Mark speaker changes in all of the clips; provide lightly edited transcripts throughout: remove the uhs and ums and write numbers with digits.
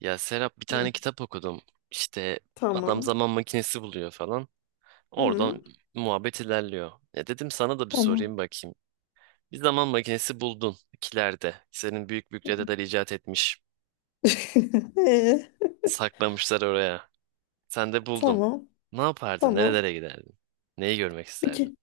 Speaker 1: Ya Serap bir
Speaker 2: Hı,
Speaker 1: tane kitap okudum. İşte adam
Speaker 2: tamam.
Speaker 1: zaman makinesi buluyor falan. Oradan
Speaker 2: Hı,
Speaker 1: muhabbet ilerliyor. E dedim sana da bir sorayım
Speaker 2: tamam.
Speaker 1: bakayım. Bir zaman makinesi buldun kilerde. Senin büyük büyük
Speaker 2: Hı.
Speaker 1: dedeler icat etmiş.
Speaker 2: Ee,
Speaker 1: Saklamışlar oraya. Sen de buldun.
Speaker 2: tamam.
Speaker 1: Ne yapardın?
Speaker 2: Tamam.
Speaker 1: Nerelere giderdin? Neyi görmek
Speaker 2: Bir
Speaker 1: isterdin?
Speaker 2: ke-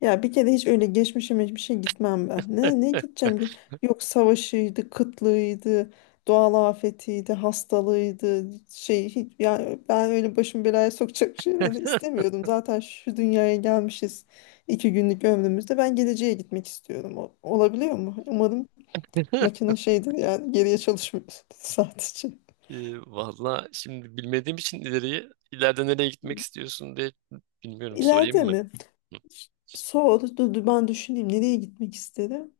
Speaker 2: Ya bir kere hiç öyle geçmişime hiçbir şey gitmem ben. Ne gideceğim ki? Yok, savaşıydı, kıtlığıydı, doğal afetiydi, hastalığıydı. Şey, hiç ya ben öyle başımı belaya sokacak şeyler de istemiyordum. Zaten şu dünyaya gelmişiz iki günlük ömrümüzde. Ben geleceğe gitmek istiyorum. Olabiliyor mu? Umarım makine şeydir yani, geriye çalışmıyor sadece.
Speaker 1: Valla şimdi bilmediğim için ileriyi. İleride nereye gitmek istiyorsun diye bilmiyorum. Sorayım
Speaker 2: İleride
Speaker 1: mı?
Speaker 2: mi?
Speaker 1: Hı.
Speaker 2: Soğudu. Dur, dur, ben düşüneyim. Nereye gitmek isterim?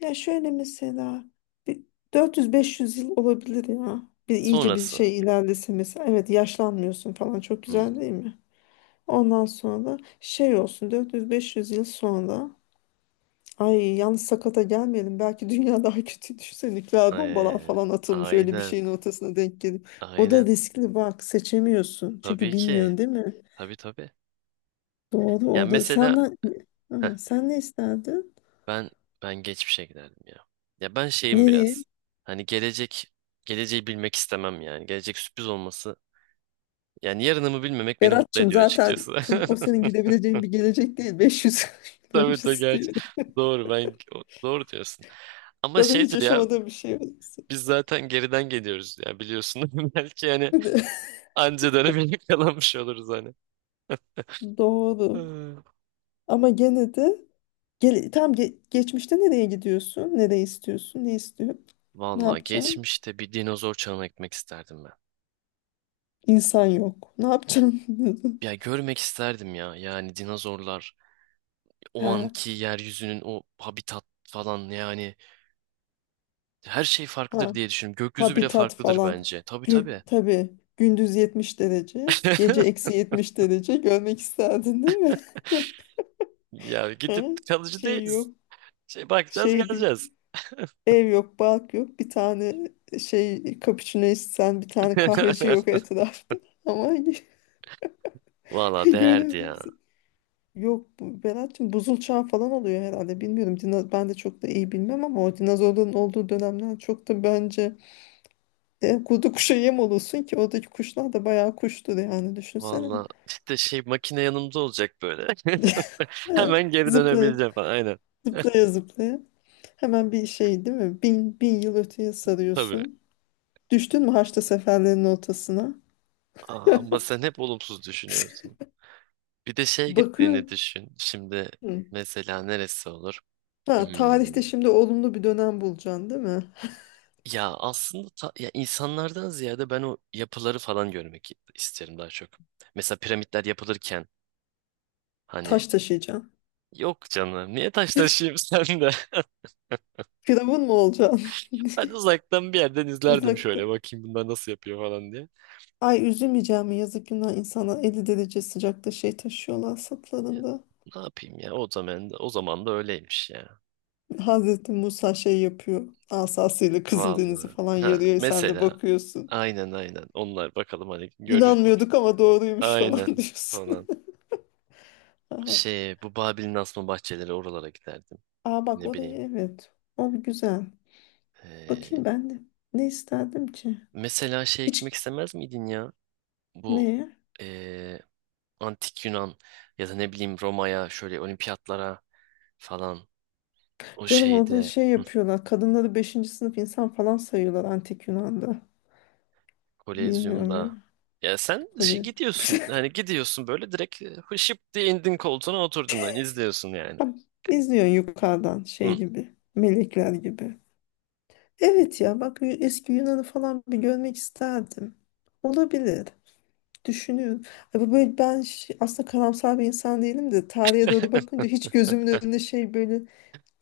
Speaker 2: Ya şöyle mesela, bir 400-500 yıl olabilir ya. Bir iyice bir
Speaker 1: Sonrası.
Speaker 2: şey ilerlese mesela. Evet, yaşlanmıyorsun falan. Çok güzel
Speaker 1: Hmm.
Speaker 2: değil mi? Ondan sonra şey olsun, 400-500 yıl sonra ay, yalnız sakata gelmeyelim. Belki dünya daha kötü düşse, nükleer bombalar
Speaker 1: Ee,
Speaker 2: falan atılmış. Öyle bir
Speaker 1: aynen.
Speaker 2: şeyin ortasına denk gelip. O da
Speaker 1: Aynen.
Speaker 2: riskli bak, seçemiyorsun. Çünkü
Speaker 1: Tabii ki.
Speaker 2: bilmiyorsun değil mi?
Speaker 1: Tabii tabii.
Speaker 2: Doğru,
Speaker 1: Yani
Speaker 2: o da. Sen,
Speaker 1: mesela
Speaker 2: ne-
Speaker 1: heh,
Speaker 2: Aha, sen ne isterdin?
Speaker 1: ben ben geçmişe giderdim ya. Ya ben şeyim
Speaker 2: Nereye?
Speaker 1: biraz. Hani geleceği bilmek istemem yani. Gelecek sürpriz olması. Yani yarınımı bilmemek beni mutlu
Speaker 2: Berat'cığım
Speaker 1: ediyor
Speaker 2: zaten
Speaker 1: açıkçası.
Speaker 2: tüm o senin gidebileceğin bir gelecek değil. 500 yıl
Speaker 1: Tabii tabii
Speaker 2: öncesi
Speaker 1: gerçi.
Speaker 2: değil.
Speaker 1: Doğru ben doğru diyorsun. Ama
Speaker 2: Zaten hiç
Speaker 1: şeydir ya
Speaker 2: yaşamadığım bir şey orası.
Speaker 1: biz zaten geriden geliyoruz ya biliyorsun. Belki yani anca dönemeyi kalanmış oluruz hani.
Speaker 2: Doğru.
Speaker 1: Hı.
Speaker 2: Ama gene de geçmişte nereye gidiyorsun? Nereye istiyorsun? Ne istiyorsun? Ne
Speaker 1: Vallahi
Speaker 2: yapacaksın?
Speaker 1: geçmişte bir dinozor çağına gitmek isterdim.
Speaker 2: İnsan yok. Ne yapacaksın?
Speaker 1: Ya görmek isterdim ya. Yani dinozorlar, o
Speaker 2: Ha,
Speaker 1: anki yeryüzünün o habitat falan yani her şey farklıdır
Speaker 2: ha,
Speaker 1: diye düşünüyorum. Gökyüzü bile
Speaker 2: habitat
Speaker 1: farklıdır
Speaker 2: falan.
Speaker 1: bence. Tabii tabii.
Speaker 2: Tabii, gündüz 70 derece, gece eksi 70 derece görmek isterdin değil mi?
Speaker 1: Ya gidip
Speaker 2: Ha,
Speaker 1: kalıcı
Speaker 2: şey
Speaker 1: değiliz.
Speaker 2: yok.
Speaker 1: Şey bakacağız
Speaker 2: Şey değil.
Speaker 1: geleceğiz.
Speaker 2: Ev yok, balk yok. Bir tane şey, cappuccino içsen bir tane kahveci yok etrafta. Ama
Speaker 1: Valla değerdi
Speaker 2: görürdüm.
Speaker 1: ya.
Speaker 2: Yok bu Berat'cığım buzul çağı falan oluyor herhalde. Bilmiyorum. Ben de çok da iyi bilmem, ama o dinozorların olduğu dönemden çok da bence kurdu kuşa yem olursun ki oradaki kuşlar da bayağı kuştur yani, düşünsene.
Speaker 1: Valla işte şey makine yanımda olacak böyle.
Speaker 2: Evet,
Speaker 1: Hemen geri
Speaker 2: zıplaya
Speaker 1: dönebileceğim falan. Aynen.
Speaker 2: zıplaya zıplaya hemen bir şey değil mi? Bin yıl öteye
Speaker 1: Tabii.
Speaker 2: sarıyorsun. Düştün mü Haçlı seferlerin ortasına?
Speaker 1: Aa, ama sen hep olumsuz düşünüyorsun. Bir de şey
Speaker 2: Bakıyor.
Speaker 1: gittiğini düşün. Şimdi
Speaker 2: Hı.
Speaker 1: mesela neresi olur?
Speaker 2: Ha, tarihte
Speaker 1: Hmm.
Speaker 2: şimdi olumlu bir dönem bulacaksın değil mi?
Speaker 1: Ya aslında ya insanlardan ziyade ben o yapıları falan görmek isterim daha çok. Mesela piramitler yapılırken hani
Speaker 2: Taş taşıyacaksın.
Speaker 1: yok canım niye taş taşıyayım sen de.
Speaker 2: Firavun mu olacaksın?
Speaker 1: Ben uzaktan bir yerden izlerdim
Speaker 2: Uzakta.
Speaker 1: şöyle bakayım bunlar nasıl yapıyor falan diye.
Speaker 2: Ay üzülmeyeceğim mi? Yazık günah insana, 50 derece sıcakta şey taşıyorlar
Speaker 1: Ya,
Speaker 2: sırtlarında.
Speaker 1: ne yapayım ya o zaman da, o zaman da öyleymiş ya.
Speaker 2: Hazreti Musa şey yapıyor. Asasıyla Kızıldeniz'i
Speaker 1: Vallahi.
Speaker 2: falan
Speaker 1: Ha,
Speaker 2: yarıyor. Sen de
Speaker 1: mesela
Speaker 2: bakıyorsun.
Speaker 1: aynen aynen onlar bakalım hani görür.
Speaker 2: İnanmıyorduk ama doğruymuş falan
Speaker 1: Aynen
Speaker 2: diyorsun.
Speaker 1: falan.
Speaker 2: Aha.
Speaker 1: Şey bu Babil'in asma bahçeleri oralara giderdim.
Speaker 2: Aa bak
Speaker 1: Ne
Speaker 2: orayı,
Speaker 1: bileyim.
Speaker 2: evet. O güzel. Bakayım ben de. Ne isterdim ki?
Speaker 1: Mesela şeye
Speaker 2: Hiç,
Speaker 1: gitmek istemez miydin ya? Bu
Speaker 2: ne?
Speaker 1: eee, antik Yunan ya da ne bileyim Roma'ya şöyle olimpiyatlara falan o
Speaker 2: Canım orada
Speaker 1: şeyde
Speaker 2: şey
Speaker 1: hı,
Speaker 2: yapıyorlar. Kadınları beşinci sınıf insan falan sayıyorlar antik Yunan'da. Bilmiyorum ya.
Speaker 1: Kolezyum'da. Ya sen
Speaker 2: Kolye.
Speaker 1: gidiyorsun hani gidiyorsun böyle direkt hışıp diye indin koltuğuna oturdun hani izliyorsun yani.
Speaker 2: Tam İzliyorsun yukarıdan
Speaker 1: Hı.
Speaker 2: şey gibi. Melekler gibi. Evet ya bak, eski Yunan'ı falan bir görmek isterdim. Olabilir. Düşünüyorum. Ya bu böyle ben aslında karamsar bir insan değilim de tarihe doğru bakınca hiç gözümün
Speaker 1: Heh.
Speaker 2: önüne şey, böyle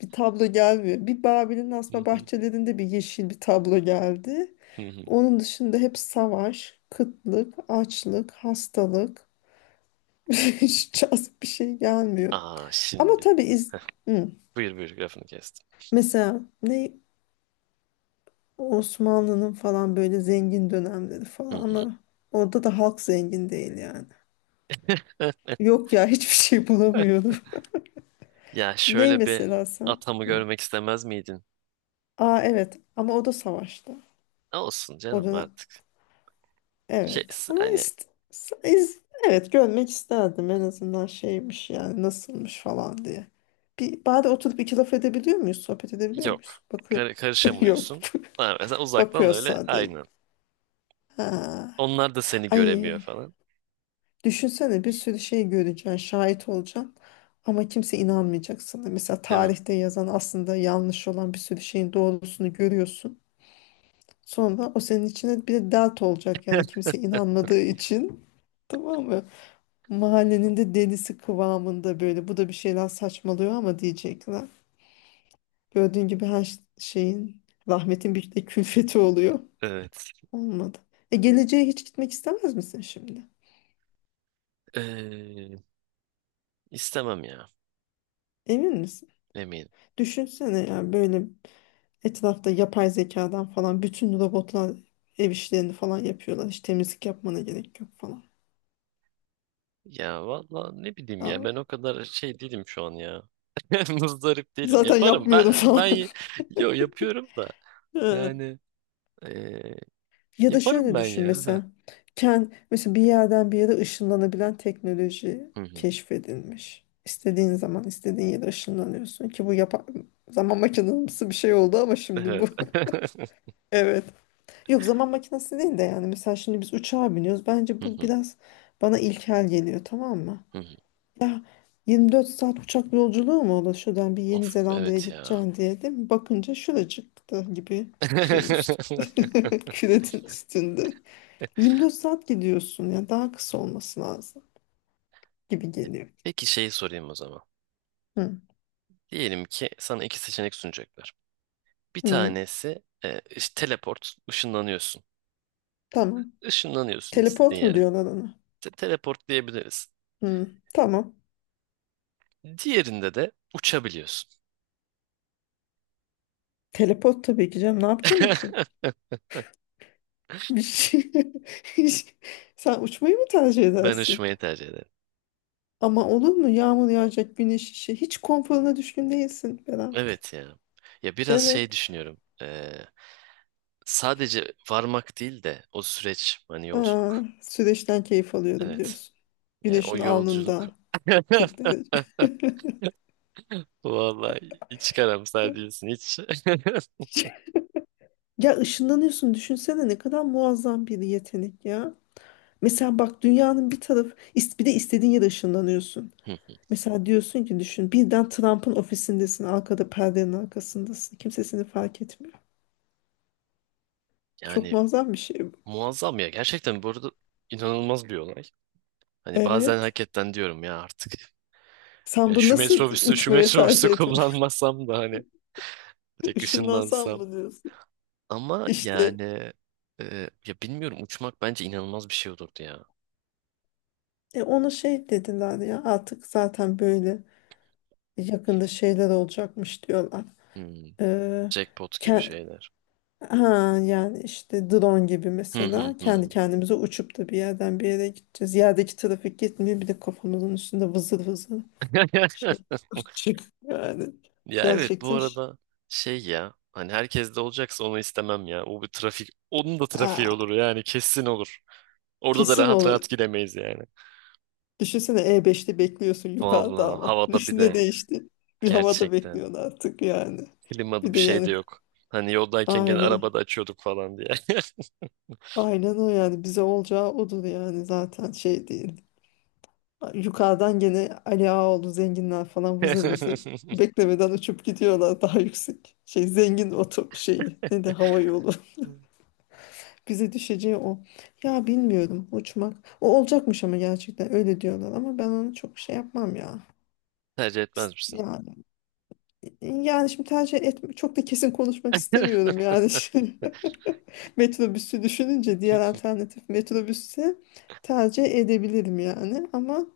Speaker 2: bir tablo gelmiyor. Bir Babil'in
Speaker 1: Hı
Speaker 2: asma
Speaker 1: hı,
Speaker 2: bahçelerinde bir yeşil bir tablo geldi.
Speaker 1: hı hı.
Speaker 2: Onun dışında hep savaş, kıtlık, açlık, hastalık. Hiç cazip bir şey gelmiyor.
Speaker 1: Aa
Speaker 2: Ama
Speaker 1: şimdi
Speaker 2: tabii, iz- Hı.
Speaker 1: buyur buyur lafını kestim.
Speaker 2: Mesela ne, Osmanlı'nın falan böyle zengin dönemleri falan,
Speaker 1: Hı hı.
Speaker 2: ama orada da halk zengin değil yani. Yok ya, hiçbir şey bulamıyorum.
Speaker 1: Ya
Speaker 2: Ney
Speaker 1: şöyle bir
Speaker 2: mesela sen?
Speaker 1: atamı
Speaker 2: Hı.
Speaker 1: görmek istemez miydin?
Speaker 2: Aa evet, ama o da savaşta.
Speaker 1: Olsun
Speaker 2: O
Speaker 1: canım
Speaker 2: dönem
Speaker 1: artık. Şey,
Speaker 2: evet ama
Speaker 1: hani
Speaker 2: evet, görmek isterdim en azından şeymiş yani, nasılmış falan diye. Bir bari oturup iki laf edebiliyor muyuz? Sohbet edebiliyor
Speaker 1: yok.
Speaker 2: muyuz? Bakıyor. Yok.
Speaker 1: Karışamıyorsun. Ha, mesela uzaktan
Speaker 2: Bakıyor
Speaker 1: öyle
Speaker 2: sadece.
Speaker 1: aynen.
Speaker 2: Ha.
Speaker 1: Onlar da seni göremiyor
Speaker 2: Ay,
Speaker 1: falan.
Speaker 2: düşünsene bir sürü şey göreceksin, şahit olacaksın ama kimse inanmayacak sana. Mesela
Speaker 1: Değil mi?
Speaker 2: tarihte yazan aslında yanlış olan bir sürü şeyin doğrusunu görüyorsun. Sonra o senin içine bir de dert olacak yani, kimse inanmadığı için. Tamam mı? Mahallenin de delisi kıvamında böyle. Bu da bir şeyler saçmalıyor ama diyecekler. Gördüğün gibi her şeyin, rahmetin bir de külfeti oluyor.
Speaker 1: Evet.
Speaker 2: Olmadı. E geleceğe hiç gitmek istemez misin şimdi?
Speaker 1: Ee, istemem ya.
Speaker 2: Emin misin?
Speaker 1: Eminim.
Speaker 2: Düşünsene ya, böyle etrafta yapay zekadan falan bütün robotlar ev işlerini falan yapıyorlar. Hiç temizlik yapmana gerek yok falan.
Speaker 1: Ya valla ne bileyim ya ben
Speaker 2: Aa,
Speaker 1: o kadar şey değilim şu an ya. Muzdarip değilim.
Speaker 2: zaten
Speaker 1: Yaparım
Speaker 2: yapmıyorum
Speaker 1: ben
Speaker 2: falan.
Speaker 1: ben yo yapıyorum da yani ee,
Speaker 2: Ya da
Speaker 1: yaparım
Speaker 2: şöyle
Speaker 1: ben
Speaker 2: düşün
Speaker 1: ya. Heh.
Speaker 2: mesela. Mesela bir yerden bir yere ışınlanabilen teknoloji
Speaker 1: Hı hı.
Speaker 2: keşfedilmiş. İstediğin zaman istediğin yere ışınlanıyorsun ki bu zaman makinesi bir şey oldu ama şimdi bu
Speaker 1: Evet.
Speaker 2: evet. Yok, zaman makinesi değil de yani mesela şimdi biz uçağa biniyoruz. Bence
Speaker 1: Hı
Speaker 2: bu
Speaker 1: hı.
Speaker 2: biraz bana ilkel geliyor, tamam mı?
Speaker 1: Hı hı.
Speaker 2: Ya, 24 saat uçak yolculuğu mu olur şuradan bir Yeni
Speaker 1: Of
Speaker 2: Zelanda'ya
Speaker 1: evet ya.
Speaker 2: gideceksin diye, değil mi? Bakınca şuracıkta gibi şeyin üstünde. Küretin üstünde. 24 saat gidiyorsun ya, daha kısa olması lazım gibi geliyor.
Speaker 1: Peki şeyi sorayım o zaman.
Speaker 2: Hı.
Speaker 1: Diyelim ki sana iki seçenek sunacaklar. Bir
Speaker 2: Hı.
Speaker 1: tanesi işte teleport, ışınlanıyorsun.
Speaker 2: Tamam.
Speaker 1: Işınlanıyorsun istediğin
Speaker 2: Teleport mu
Speaker 1: yere.
Speaker 2: diyorlar ona?
Speaker 1: Teleport diyebiliriz.
Speaker 2: Hı. Tamam.
Speaker 1: Diğerinde de uçabiliyorsun.
Speaker 2: Teleport tabii ki canım. Ne yapacağım uçup? Bir şey. Sen uçmayı mı tercih
Speaker 1: Ben
Speaker 2: edersin?
Speaker 1: uçmayı tercih ederim.
Speaker 2: Ama olur mu? Yağmur yağacak, güneş işi. Hiç konforuna düşkün değilsin Berat.
Speaker 1: Evet ya. Ya biraz
Speaker 2: Evet.
Speaker 1: şey düşünüyorum. Sadece varmak değil de o süreç, hani
Speaker 2: Aa,
Speaker 1: yolculuk.
Speaker 2: süreçten keyif alıyorum
Speaker 1: Evet.
Speaker 2: diyorsun.
Speaker 1: Yani o
Speaker 2: Güneşin
Speaker 1: yolculuk.
Speaker 2: alnında 40 derece.
Speaker 1: Vallahi hiç karamsar değilsin hiç.
Speaker 2: Ya, ışınlanıyorsun düşünsene ne kadar muazzam bir yetenek ya. Mesela bak, dünyanın bir tarafı bir de istediğin yere ışınlanıyorsun.
Speaker 1: Hı,
Speaker 2: Mesela diyorsun ki düşün, birden Trump'ın ofisindesin, arkada perdenin arkasındasın. Kimse seni fark etmiyor. Çok
Speaker 1: yani
Speaker 2: muazzam bir şey bu.
Speaker 1: muazzam ya. Gerçekten bu arada inanılmaz bir olay. Hani bazen
Speaker 2: Evet.
Speaker 1: hakikaten diyorum ya artık.
Speaker 2: Sen
Speaker 1: Ya
Speaker 2: bu
Speaker 1: şu
Speaker 2: nasıl
Speaker 1: metrobüsü şu
Speaker 2: uçmaya
Speaker 1: metrobüsü
Speaker 2: tercih etme?
Speaker 1: kullanmasam da hani direkt
Speaker 2: Işınlansam
Speaker 1: ışınlansam.
Speaker 2: mı diyorsun?
Speaker 1: Ama
Speaker 2: İşte
Speaker 1: yani ya bilmiyorum uçmak bence inanılmaz bir şey olurdu ya.
Speaker 2: ona şey dediler ya, artık zaten böyle yakında şeyler olacakmış diyorlar.
Speaker 1: Hmm,
Speaker 2: Ee,
Speaker 1: jackpot gibi
Speaker 2: ke-
Speaker 1: şeyler.
Speaker 2: Ha, yani işte drone gibi
Speaker 1: Hı hı
Speaker 2: mesela,
Speaker 1: hı
Speaker 2: kendi
Speaker 1: hı.
Speaker 2: kendimize uçup da bir yerden bir yere gideceğiz. Yerdeki trafik gitmiyor, bir de kafamızın üstünde vızır vızır şey çık yani
Speaker 1: Ya evet bu
Speaker 2: gerçekten,
Speaker 1: arada şey ya hani herkes de olacaksa onu istemem ya. O bir trafik onun da trafiği
Speaker 2: Aa,
Speaker 1: olur yani kesin olur. Orada da
Speaker 2: kesin
Speaker 1: rahat
Speaker 2: olur.
Speaker 1: rahat gidemeyiz yani.
Speaker 2: Düşünsene, e, beşte bekliyorsun yukarıda
Speaker 1: Vallahi
Speaker 2: ama
Speaker 1: havada bir
Speaker 2: ne
Speaker 1: de
Speaker 2: değişti? Bir havada
Speaker 1: gerçekten.
Speaker 2: bekliyorsun artık yani.
Speaker 1: Klimalı
Speaker 2: Bir
Speaker 1: bir
Speaker 2: de
Speaker 1: şey de
Speaker 2: yani
Speaker 1: yok. Hani yoldayken gene
Speaker 2: aynen
Speaker 1: arabada açıyorduk falan diye.
Speaker 2: aynen o yani, bize olacağı odur yani, zaten şey değil. Yukarıdan gene Ali Ağaoğlu zenginler falan vızır vızır beklemeden uçup gidiyorlar daha yüksek. Şey zengin oto şeyi, ne de hava yolu. Bize düşeceği o. Ya bilmiyorum, uçmak. O olacakmış ama gerçekten öyle diyorlar, ama ben onu çok şey yapmam ya.
Speaker 1: Tercih etmez misin?
Speaker 2: Yani, yani şimdi tercih etme çok da kesin konuşmak istemiyorum yani. Şimdi, metrobüsü düşününce diğer alternatif, metrobüsü tercih edebilirim yani, ama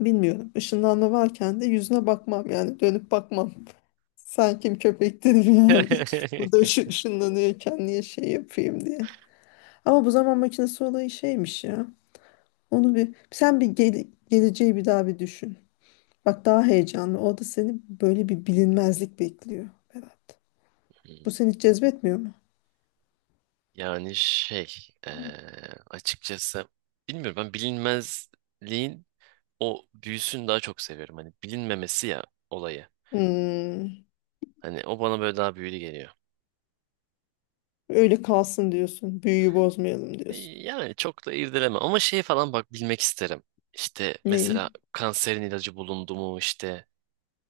Speaker 2: bilmiyorum. Işınlanma varken de yüzüne bakmam yani, dönüp bakmam. Sen kim köpek dedim yani. Bu da şu, ışınlanıyorken niye şey yapayım diye. Ama bu zaman makinesi olayı şeymiş ya. Onu bir, sen bir geleceği bir daha bir düşün. Bak daha heyecanlı. O da seni böyle bir bilinmezlik bekliyor Berat. Bu
Speaker 1: Hmm,
Speaker 2: seni hiç cezbetmiyor mu?
Speaker 1: yani şey eee, açıkçası bilmiyorum ben bilinmezliğin o büyüsünü daha çok seviyorum. Hani bilinmemesi ya olayı.
Speaker 2: Hmm,
Speaker 1: Hani o bana böyle daha büyülü geliyor.
Speaker 2: öyle kalsın diyorsun. Büyüyü bozmayalım diyorsun.
Speaker 1: Yani çok da irdeleme ama şey falan bak bilmek isterim. İşte
Speaker 2: Neyi?
Speaker 1: mesela kanserin ilacı bulundu mu işte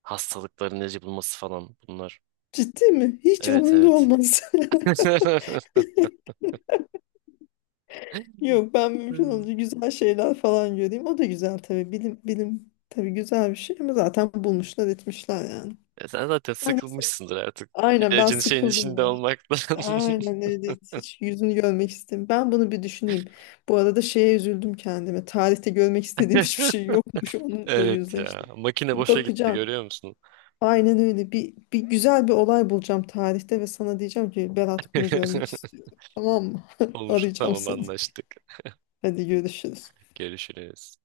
Speaker 1: hastalıkların ilacı bulması falan bunlar.
Speaker 2: Ciddi mi? Hiç
Speaker 1: Evet
Speaker 2: umurunda
Speaker 1: evet.
Speaker 2: olmaz. Yok, ben mümkün olunca güzel şeyler falan göreyim. O da güzel tabii. Bilim, bilim tabii güzel bir şey ama zaten bulmuşlar etmişler yani.
Speaker 1: E sen zaten
Speaker 2: Ay neyse.
Speaker 1: sıkılmışsındır artık.
Speaker 2: Aynen, ben
Speaker 1: İlacın şeyin
Speaker 2: sıkıldım
Speaker 1: içinde
Speaker 2: ya.
Speaker 1: olmaktan.
Speaker 2: Aynen öyle, hiç yüzünü görmek istemiyorum. Ben bunu bir düşüneyim. Bu arada şeye üzüldüm kendime. Tarihte görmek istediğim hiçbir şey yokmuş. Onunla
Speaker 1: Evet ya.
Speaker 2: yüzleştim.
Speaker 1: Makine
Speaker 2: Bir
Speaker 1: boşa gitti
Speaker 2: bakacağım.
Speaker 1: görüyor musun?
Speaker 2: Aynen öyle. Bir güzel bir olay bulacağım tarihte ve sana diyeceğim ki, Berat bunu görmek istiyorum. Tamam mı?
Speaker 1: Olur.
Speaker 2: Arayacağım
Speaker 1: Tamam
Speaker 2: seni.
Speaker 1: anlaştık.
Speaker 2: Hadi görüşürüz.
Speaker 1: Görüşürüz.